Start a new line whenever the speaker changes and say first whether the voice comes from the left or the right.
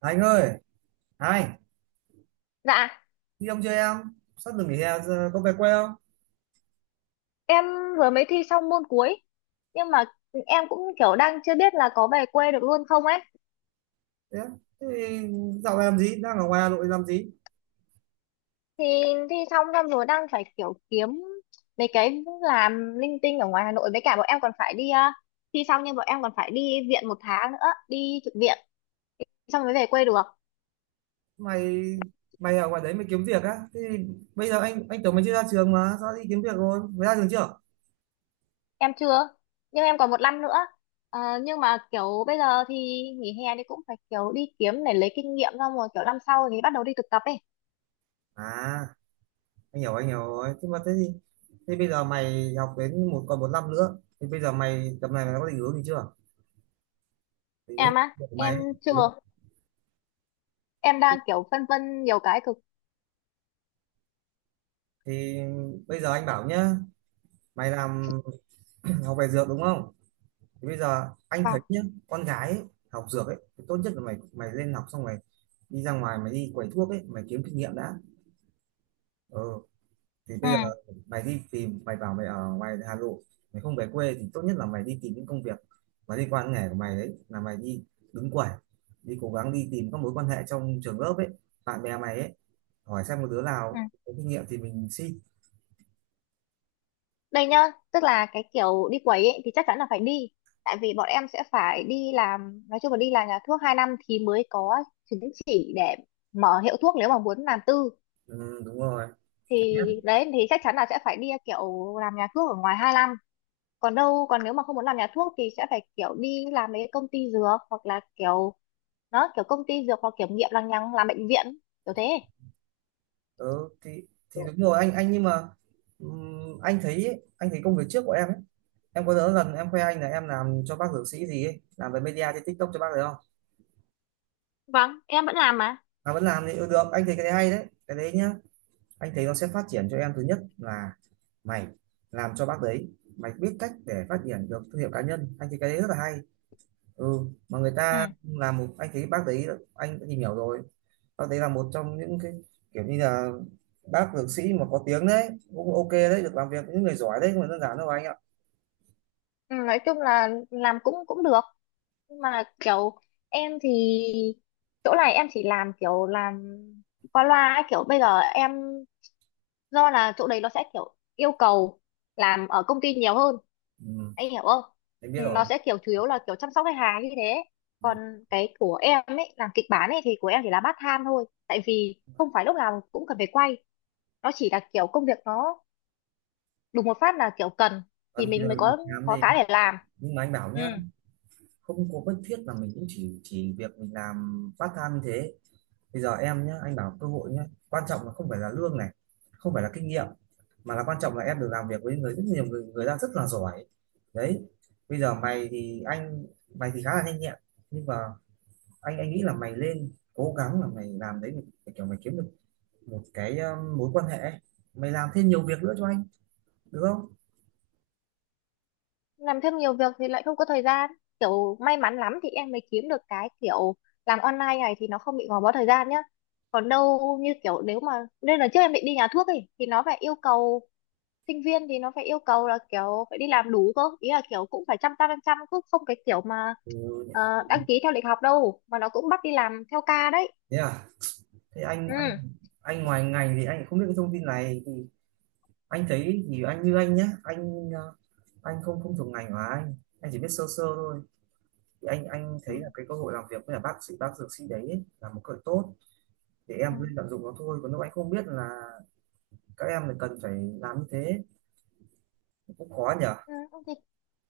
right: Anh ơi, hai,
left: Dạ,
right: đi ông chơi em, sắp được nghỉ hè giờ có về quê không?
left: em vừa mới thi xong môn cuối. Nhưng mà em cũng kiểu đang chưa biết là có về quê được luôn không ấy.
right: Thế, thế thì dạo này làm gì, đang ở ngoài Hà Nội làm gì?
left: Thì thi xong xong rồi đang phải kiểu kiếm mấy cái làm linh tinh ở ngoài Hà Nội. Với cả bọn em còn phải thi xong nhưng bọn em còn phải đi viện 1 tháng nữa, đi trực viện. Xong mới về quê được.
right: Mày mày ở ngoài đấy mày kiếm việc á? Thế thì bây giờ anh tưởng mày chưa ra trường mà, sao đi kiếm việc rồi? Mày ra trường chưa?
left: Em chưa. Nhưng em còn 1 năm nữa. Nhưng mà kiểu bây giờ thì nghỉ hè thì cũng phải kiểu đi kiếm để lấy kinh nghiệm, xong rồi kiểu năm sau thì bắt đầu đi thực tập ấy.
right: À, anh hiểu rồi. Thế thì thế bây giờ mày học đến một còn một năm nữa, thì bây giờ mày tầm này mày có định hướng gì chưa? Thì nhớ
left: Em á,
right: việc của mày
left: em
right: ấy. Ừ.
left: chưa. Em đang kiểu phân vân nhiều cái cực.
right: Thì bây giờ anh bảo nhá, mày làm học về dược đúng không? Thì bây giờ anh thấy
left: Vâng.
right: nhá, con gái ấy, học dược ấy thì tốt nhất là mày mày lên học xong mày đi ra ngoài mày đi quầy thuốc ấy mày kiếm kinh nghiệm đã. Ừ, thì
left: Ừ,
right: bây giờ mày đi tìm, mày bảo mày ở ngoài Hà Nội, mày không về quê thì tốt nhất là mày đi tìm những công việc mà liên quan đến nghề của mày, đấy là mày đi đứng quầy, đi cố gắng đi tìm các mối quan hệ trong trường lớp ấy, bạn bè mày ấy, hỏi xem một đứa
left: ừ,
right: nào có kinh nghiệm thì mình xin.
left: đây nhá, tức là cái kiểu đi quẩy ấy, thì chắc chắn là phải đi, tại vì bọn em sẽ phải đi làm, nói chung là đi làm nhà thuốc 2 năm thì mới có chứng chỉ để mở hiệu thuốc nếu mà muốn làm tư.
right: Ừ, đúng rồi, chắc nhất.
left: Thì đấy thì chắc chắn là sẽ phải đi kiểu làm nhà thuốc ở ngoài 2 năm. Còn đâu, còn nếu mà không muốn làm nhà thuốc thì sẽ phải kiểu đi làm mấy công ty dược, hoặc là kiểu nó kiểu công ty dược hoặc kiểm nghiệm lằng nhằng, làm bệnh viện kiểu thế.
right: Ừ, thì đúng rồi, anh nhưng mà anh thấy ấy, anh thấy công việc trước của em ấy, em có nhớ lần em khoe anh là em làm cho bác dược sĩ gì ấy làm về media trên TikTok cho bác đấy không,
left: Vâng, em vẫn làm mà.
right: mà vẫn làm thì ừ, được, anh thấy cái đấy hay đấy, cái đấy nhá, anh thấy nó sẽ phát triển cho em. Thứ nhất là mày làm cho bác đấy, mày biết cách để phát triển được thương hiệu cá nhân, anh thấy cái đấy rất là hay. Ừ, mà người ta làm một, anh thấy bác đấy, anh đã tìm hiểu rồi, bác đấy là một trong những cái kiểu như là bác dược sĩ mà có tiếng đấy, cũng ok đấy, được làm việc với những người giỏi đấy không phải đơn giản đâu anh ạ.
left: Ừ, nói chung là làm cũng cũng được, nhưng mà kiểu em thì chỗ này em chỉ làm kiểu làm qua loa ấy, kiểu bây giờ em do là chỗ đấy nó sẽ kiểu yêu cầu làm ở công ty nhiều hơn,
right: Ừ,
left: anh hiểu không.
right: em biết
left: Ừ, nó
right: rồi.
left: sẽ kiểu chủ yếu là kiểu chăm sóc khách hàng như thế.
right: Ừ.
left: Còn cái của em ấy làm kịch bản ấy thì của em chỉ là part time thôi, tại vì không phải lúc nào cũng cần phải quay, nó chỉ là kiểu công việc nó đùng một phát là kiểu cần thì
right: Còn kia
left: mình mới
right: đi
left: có
right: khám
left: có
right: gì,
left: cái để làm.
right: nhưng mà anh bảo
left: Ừ,
right: nhá, không có bất thiết mà mình cũng chỉ việc mình làm part time như thế. Bây giờ em nhá, anh bảo cơ hội nhá, quan trọng là không phải là lương này, không phải là kinh nghiệm, mà là quan trọng là em được làm việc với người rất nhiều người, người ta rất là giỏi đấy. Bây giờ mày thì anh, mày thì khá là nhanh nhẹn, nhưng mà anh nghĩ là mày lên cố gắng là mày làm đấy, để kiểu mày kiếm được một cái mối quan hệ ấy. Mày làm thêm nhiều việc nữa cho anh được không?
left: làm thêm nhiều việc thì lại không có thời gian, kiểu may mắn lắm thì em mới kiếm được cái kiểu làm online này thì nó không bị gò bó thời gian nhá. Còn đâu như kiểu nếu mà, nên là trước em định đi nhà thuốc ấy thì nó phải yêu cầu sinh viên, thì nó phải yêu cầu là kiểu phải đi làm đủ cơ, ý là kiểu cũng phải chăm chăm chăm chăm, cứ không cái kiểu mà ờ,
right: Ừ,
left: đăng ký theo lịch học đâu, mà nó cũng bắt đi làm theo ca đấy.
right: thế à, thế anh
left: Ừ.
right: anh ngoài ngành thì anh không biết cái thông tin này, thì anh thấy thì anh như anh nhá, anh anh không không thuộc ngành của anh chỉ biết sơ sơ thôi. Thì anh thấy
left: Ừ.
right: là cái cơ hội làm việc với là bác sĩ, bác dược sĩ đấy ấy, là một cơ hội tốt để
left: Ừ.
right: em lên tận dụng nó thôi, còn lúc anh không biết là các em là cần phải làm như thế, cũng khó nhở.
left: Ừ. Ok.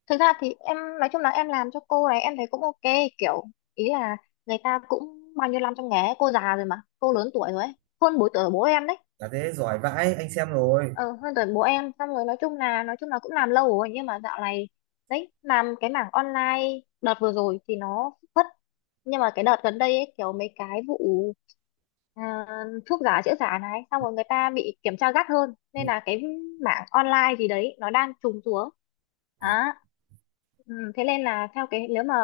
left: Thực ra thì em nói chung là em làm cho cô này em thấy cũng ok. Kiểu, ý là người ta cũng bao nhiêu năm trong nghề ấy, cô già rồi, mà cô lớn tuổi rồi ấy, hơn 4 tuổi của bố em đấy.
right: Là thế giỏi vãi, anh xem rồi.
left: Ờ Hơn tuổi bố em. Xong rồi nói chung là cũng làm lâu rồi, nhưng mà dạo này đấy, làm cái mảng online đợt vừa rồi thì nó phất. Nhưng mà cái đợt gần đây ấy, kiểu mấy cái vụ à, thuốc giả, chữa giả này, xong rồi người ta bị kiểm tra gắt hơn,
right: Ừ.
left: nên là cái mảng online gì đấy nó đang trùng xuống.
right: À,
left: Đó. Ừ, thế nên là theo cái, nếu mà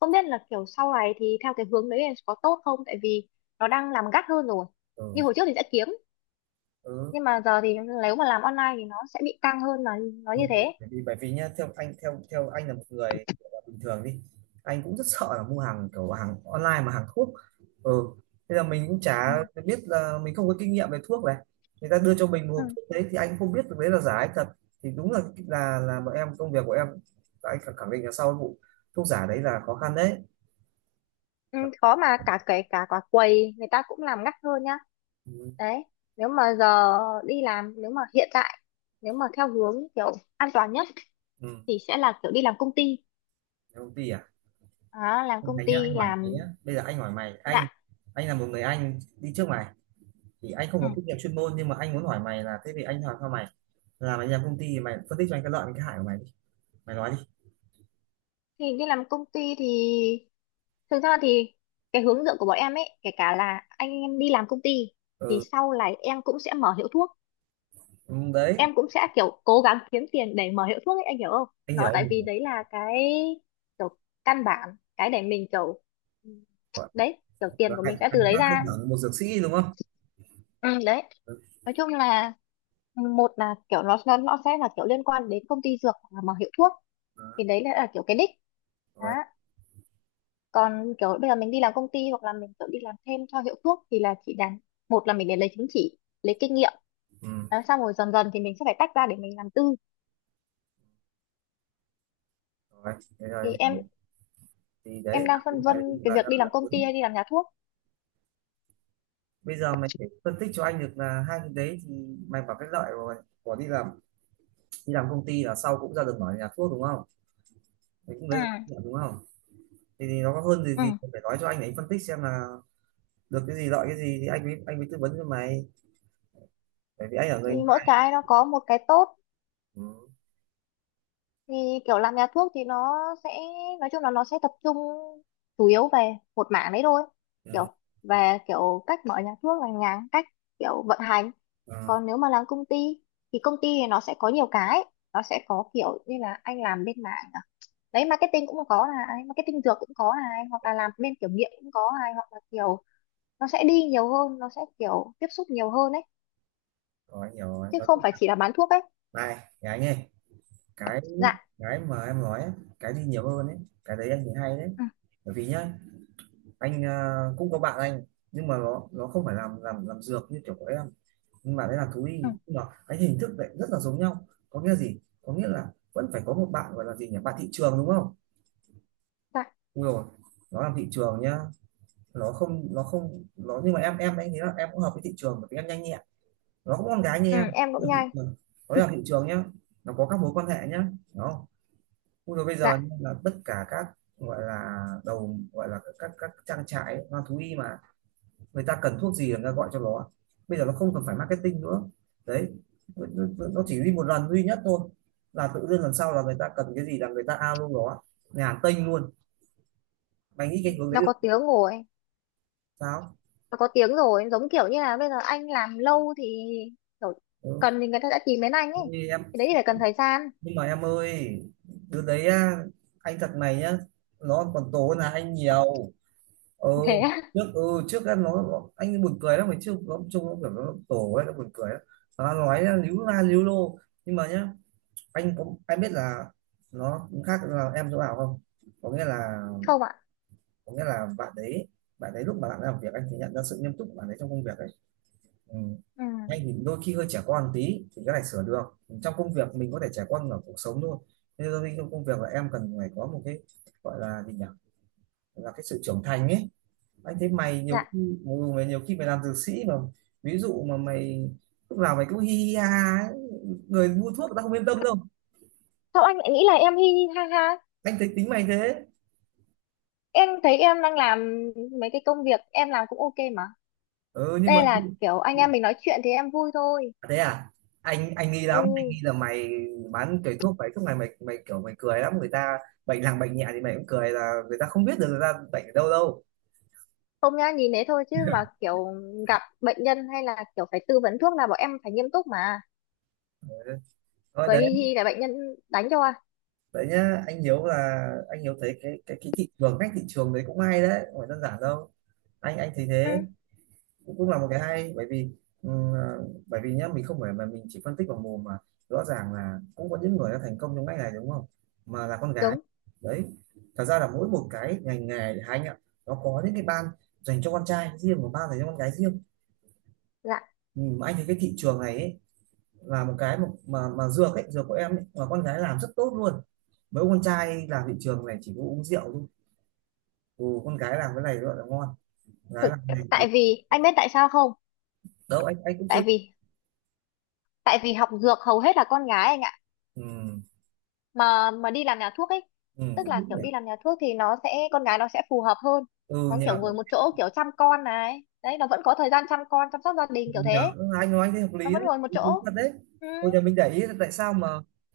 left: không biết là kiểu sau này thì theo cái hướng đấy là có tốt không, tại vì nó đang làm gắt hơn rồi. Như
right: ừ,
left: hồi trước thì sẽ kiếm,
right: ừ.
left: nhưng mà giờ thì nếu mà làm online thì nó sẽ bị căng hơn, là nó như
right: Đúng rồi.
left: thế.
right: Bởi vì bởi vì nhá, theo anh, theo theo anh là một người kiểu là bình thường đi, anh cũng rất sợ là mua hàng kiểu hàng online mà hàng thuốc. Ừ, thế là mình cũng chả
left: Ừ.
right: biết, là mình không có kinh nghiệm về thuốc này, người ta đưa cho mình một
left: Ừ.
right: hộp thuốc đấy thì anh không biết được đấy là giả hay thật. Thì đúng là là bọn em, công việc của em, anh khẳng khẳng định là sau vụ thuốc giả đấy là khó khăn đấy.
left: Ừ, khó. Mà cả, kể cả quả quầy người ta cũng làm gắt hơn nhá.
right: Ừ,
left: Đấy, nếu mà giờ đi làm, nếu mà hiện tại, nếu mà theo hướng kiểu an toàn nhất
right: ừ.
left: thì sẽ là kiểu đi làm công ty.
right: Công ty à,
left: Đó, làm công
right: thấy nhá,
left: ty,
right: anh hỏi mày nhá,
left: làm
right: bây giờ anh hỏi mày, anh
left: dạng.
right: anh là một người anh đi trước mày, thì anh không
left: Ừ.
right: có kinh nghiệm chuyên môn nhưng mà anh muốn hỏi mày là thế thì anh hỏi sao mày làm anh em công ty, thì mày phân tích cho anh cái lợi và cái hại của mày đi, mày nói đi.
left: Thì đi làm công ty thì, thực ra thì cái hướng dẫn của bọn em ấy, kể cả là anh em đi làm công ty thì
right: Ừ,
left: sau này em cũng sẽ mở hiệu thuốc.
right: ừ, đấy,
left: Em cũng sẽ kiểu cố gắng kiếm tiền để mở hiệu thuốc ấy, anh hiểu không.
right: anh hiểu
left: Nó
right: anh
left: tại vì
right: hiểu
left: đấy là cái kiểu căn bản, cái để mình kiểu, ừ,
right: Gọi
left: đấy, kiểu
right: là
left: tiền của mình
right: hạnh
left: sẽ từ
right: hạnh
left: đấy
right: trang cơ
left: ra.
right: bản một dược sĩ đúng không.
left: Ừ, đấy,
right: Ừ.
left: nói chung là một là kiểu nó sẽ là kiểu liên quan đến công ty dược hoặc là mở hiệu thuốc,
right: Đó,
left: thì đấy là kiểu cái đích. Đó.
right: rồi.
left: Còn kiểu bây giờ mình đi làm công ty hoặc là mình kiểu đi làm thêm cho hiệu thuốc thì là chỉ đàn, một là mình để lấy chứng chỉ, lấy kinh nghiệm.
right: Ừ.
left: Đó, xong rồi dần dần thì mình sẽ phải tách ra để mình làm tư.
right: Rồi, thế rồi
left: Thì
right: anh
left: em
right: hiểu, thì đấy
left: em
right: là
left: đang
right: cái
left: phân vân
right: lợi
left: cái
right: là,
left: việc
right: là,
left: đi
right: là
left: làm công ty
right: lớn.
left: hay đi làm nhà thuốc.
right: Bây giờ mày phải phân tích cho anh được là hai cái đấy thì mày bảo cái lợi của đi làm, đi làm công ty là sau cũng ra được mở nhà thuốc đúng không, mày cũng
left: Ừ.
right: lấy được lợi đúng không. Thì nó có hơn gì,
left: Ừ,
right: gì phải nói cho anh để anh phân tích xem là được cái gì, lợi cái gì thì anh mới tư vấn cho mày, bởi vì anh ở
left: thì
right: người ngoài.
left: mỗi cái nó có một cái tốt.
right: Ừ.
left: Thì kiểu làm nhà thuốc thì nó sẽ, nói chung là nó sẽ tập trung chủ yếu về một mảng đấy thôi, kiểu
right: Ừ.
left: về kiểu cách mở nhà thuốc, là nhà, cách kiểu vận hành.
right: Ừ.
left: Còn nếu mà làm công ty thì nó sẽ có nhiều cái, nó sẽ có kiểu như là anh làm bên mảng đấy, marketing cũng có này, marketing dược cũng có này, hoặc là làm bên kiểm nghiệm cũng có này, hoặc là kiểu nó sẽ đi nhiều hơn, nó sẽ kiểu tiếp xúc nhiều hơn ấy,
right: Rồi rồi,
left: chứ
right: và
left: không phải chỉ là bán thuốc ấy.
right: này gái nghe, cái
left: Dạ.
right: cái mà em nói ấy, cái gì nhiều hơn ấy, cái đấy anh thấy hay đấy.
left: Ừ.
right: Bởi vì nhá, anh cũng có bạn anh, nhưng mà nó không phải làm làm dược như kiểu của em, nhưng mà đấy là thú y,
left: Ừ.
right: nhưng mà cái hình thức lại rất là giống nhau, có nghĩa gì, có nghĩa là vẫn phải có một bạn gọi là gì nhỉ, bạn thị trường đúng không.
left: Dạ.
right: Ui rồi, nó làm thị trường nhá, nó không nhưng mà em anh thấy là em cũng hợp với thị trường bởi vì em nhanh nhẹn, nó có con gái như
left: Ừ,
right: em.
left: em cũng
right: Vâng,
left: nhai.
right: vâng. Nó là thị trường nhá, nó có các mối quan hệ nhá. Đó. Ui rồi, bây giờ
left: Dạ,
right: là tất cả các gọi là đầu, gọi là các trang trại hoa thú y mà người ta cần thuốc gì là người ta gọi cho nó, bây giờ nó không cần phải marketing nữa. Đấy, nó, nó chỉ đi một lần duy nhất thôi, là tự dưng lần sau là người ta cần cái gì là người ta ao luôn. Đó, nhà hàng Tây luôn. Mày nghĩ cái hướng đấy
left: nó có
right: được
left: tiếng rồi.
right: sao.
left: Nó có tiếng rồi, giống kiểu như là bây giờ anh làm lâu thì kiểu
right: Ừ.
left: cần thì người ta đã tìm đến anh ấy.
right: Như em,
left: Cái đấy thì phải cần thời gian.
right: nhưng mà em ơi, đứa đấy á, anh thật này nhá, nó còn tối là anh nhiều. Ừ,
left: Thế á.
right: trước ừ, trước á, nó anh buồn cười lắm mà trước nó trông nó kiểu nó tổ ấy, nó buồn cười lắm, nó nói á, líu la líu lô. Nhưng mà nhá, anh cũng anh biết là nó cũng khác là em chỗ nào không, có nghĩa là,
left: Không ạ.
right: có nghĩa là bạn đấy, bạn đấy lúc mà bạn làm việc anh thì nhận ra sự nghiêm túc của bạn ấy trong công việc ấy. Ừ.
left: Ừ.
right: Hay thì đôi khi hơi trẻ con tí thì cái này sửa được, trong công việc mình có thể, trẻ con ở cuộc sống thôi, nên đôi khi trong công việc là em cần phải có một cái gọi là gì nhỉ, là cái sự trưởng thành ấy. Anh thấy mày
left: Dạ,
right: nhiều khi, mày nhiều khi mày làm dược sĩ mà, ví dụ mà mày lúc nào mày cũng hi hi ha ha ấy, người mua thuốc người ta không yên tâm đâu,
left: sao anh lại nghĩ là em hi hi ha ha.
right: anh thấy tính mày thế.
left: Em thấy em đang làm mấy cái công việc em làm cũng ok mà.
right: Ừ, nhưng mà
left: Đây là kiểu anh em mình nói chuyện thì em vui thôi.
right: thế à, anh nghi
left: Ừ,
right: lắm, anh nghi là mày bán cái thuốc ấy, thuốc này mày, mày kiểu mày cười lắm, người ta bệnh nặng bệnh nhẹ thì mày cũng cười là người ta không biết được người ta bệnh ở đâu đâu.
left: không nhá, nhìn thế thôi chứ mà kiểu gặp bệnh nhân hay là kiểu phải tư vấn thuốc là bọn em phải nghiêm túc mà.
right: Thôi
left: Cười hi
right: đấy.
left: hi là bệnh nhân đánh cho à.
right: Đấy nhá, anh Hiếu là anh Hiếu thấy cái cái thị trường, cách thị trường đấy cũng hay đấy, không phải đơn giản đâu, anh thấy
left: Ừ,
right: thế. Cũng cũng là một cái hay, bởi vì bởi vì nhá mình không phải mà mình chỉ phân tích vào mồm mà rõ ràng là cũng có những người đã thành công trong ngành này đúng không, mà là con gái
left: đúng.
right: đấy. Thật ra là mỗi một cái ngành nghề thì anh ạ, nó có những cái ban dành cho con trai riêng và ban dành cho con gái riêng.
left: Dạ,
right: Mà anh thấy cái thị trường này ấy, là một cái mà mà dược ấy, dược của em ấy, mà con gái làm rất tốt luôn, mấy ông con trai làm thị trường này chỉ có uống rượu thôi. Ừ, con gái làm cái này gọi là ngon, gái
left: thực,
right: làm cái này
left: tại vì anh biết tại sao không.
right: đâu, anh cũng chưa.
left: Tại vì tại vì học dược hầu hết là con gái, anh ạ.
right: Ừ,
left: Mà đi làm nhà thuốc ấy,
right: ừ,
left: tức
right: cũng
left: là
right: đúng
left: kiểu đi
right: nhỉ.
left: làm nhà thuốc thì nó sẽ, con gái nó sẽ phù hợp hơn.
right: Ừ
left: Nó
right: nhỉ.
left: kiểu ngồi một chỗ, kiểu chăm con này, đấy, nó vẫn có thời gian chăm con, chăm sóc gia đình kiểu
right: Dạ,
left: thế.
right: anh nói anh thấy hợp
left: Nó
right: lý
left: vẫn
right: đấy,
left: ngồi một
right: đúng đúng
left: chỗ.
right: thật đấy.
left: Ừ.
right: Bây giờ mình để ý là tại sao mà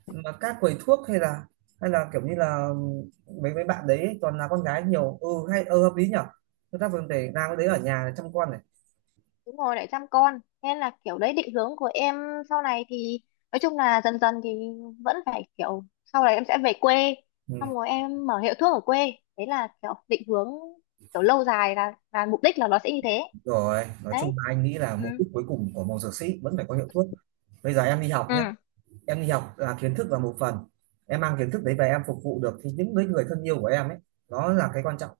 right: mà các quầy thuốc hay là, hay là kiểu như là mấy mấy bạn đấy toàn là con gái nhiều, ừ hay, ừ hợp lý nhở, chúng ta vẫn để làm cái đấy ở nhà để chăm con này.
left: Đúng rồi, lại chăm con nên là kiểu đấy định hướng của em sau này thì, nói chung là dần dần thì vẫn phải kiểu sau này em sẽ về quê,
right: Ừ,
left: xong rồi em mở hiệu thuốc ở quê, đấy là kiểu định hướng kiểu lâu dài, là mục đích, là nó sẽ như thế.
right: rồi, nói chung
left: Đấy.
right: là anh nghĩ là
left: Ừ.
right: mục đích cuối cùng của một dược sĩ vẫn phải có hiệu thuốc. Bây giờ em đi học nhé,
left: Ừ.
right: em đi học là kiến thức là một phần. Em mang kiến thức đấy về em phục vụ được thì những người người thân yêu của em ấy, nó là cái quan trọng.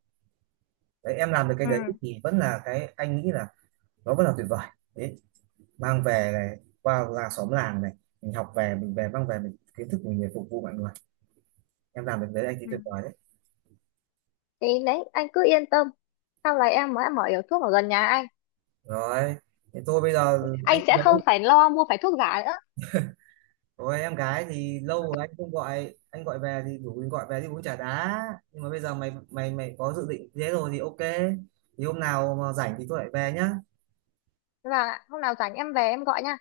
right: Đấy, em làm được cái
left: Ừ.
right: đấy thì vẫn là cái anh nghĩ là nó vẫn là tuyệt vời. Đấy, mang về này qua làng xóm làng này, mình học về mình về mang về mình kiến thức mình về phục vụ mọi người, em làm được đấy anh thấy
left: Ừ.
right: tuyệt vời đấy.
left: Thì đấy anh cứ yên tâm, sau này em mới mở hiệu thuốc ở gần nhà anh
right: Rồi, thế tôi bây giờ, anh
left: anh sẽ
right: giống,
left: không phải lo mua phải thuốc giả nữa.
right: rồi em gái thì lâu rồi anh không gọi, anh gọi về thì rủ mình gọi về đi uống trà đá, nhưng mà bây giờ mày mày mày có dự định thế rồi thì ok, thì hôm nào mà rảnh thì tôi lại về nhá.
left: Và hôm nào rảnh em về em gọi nha.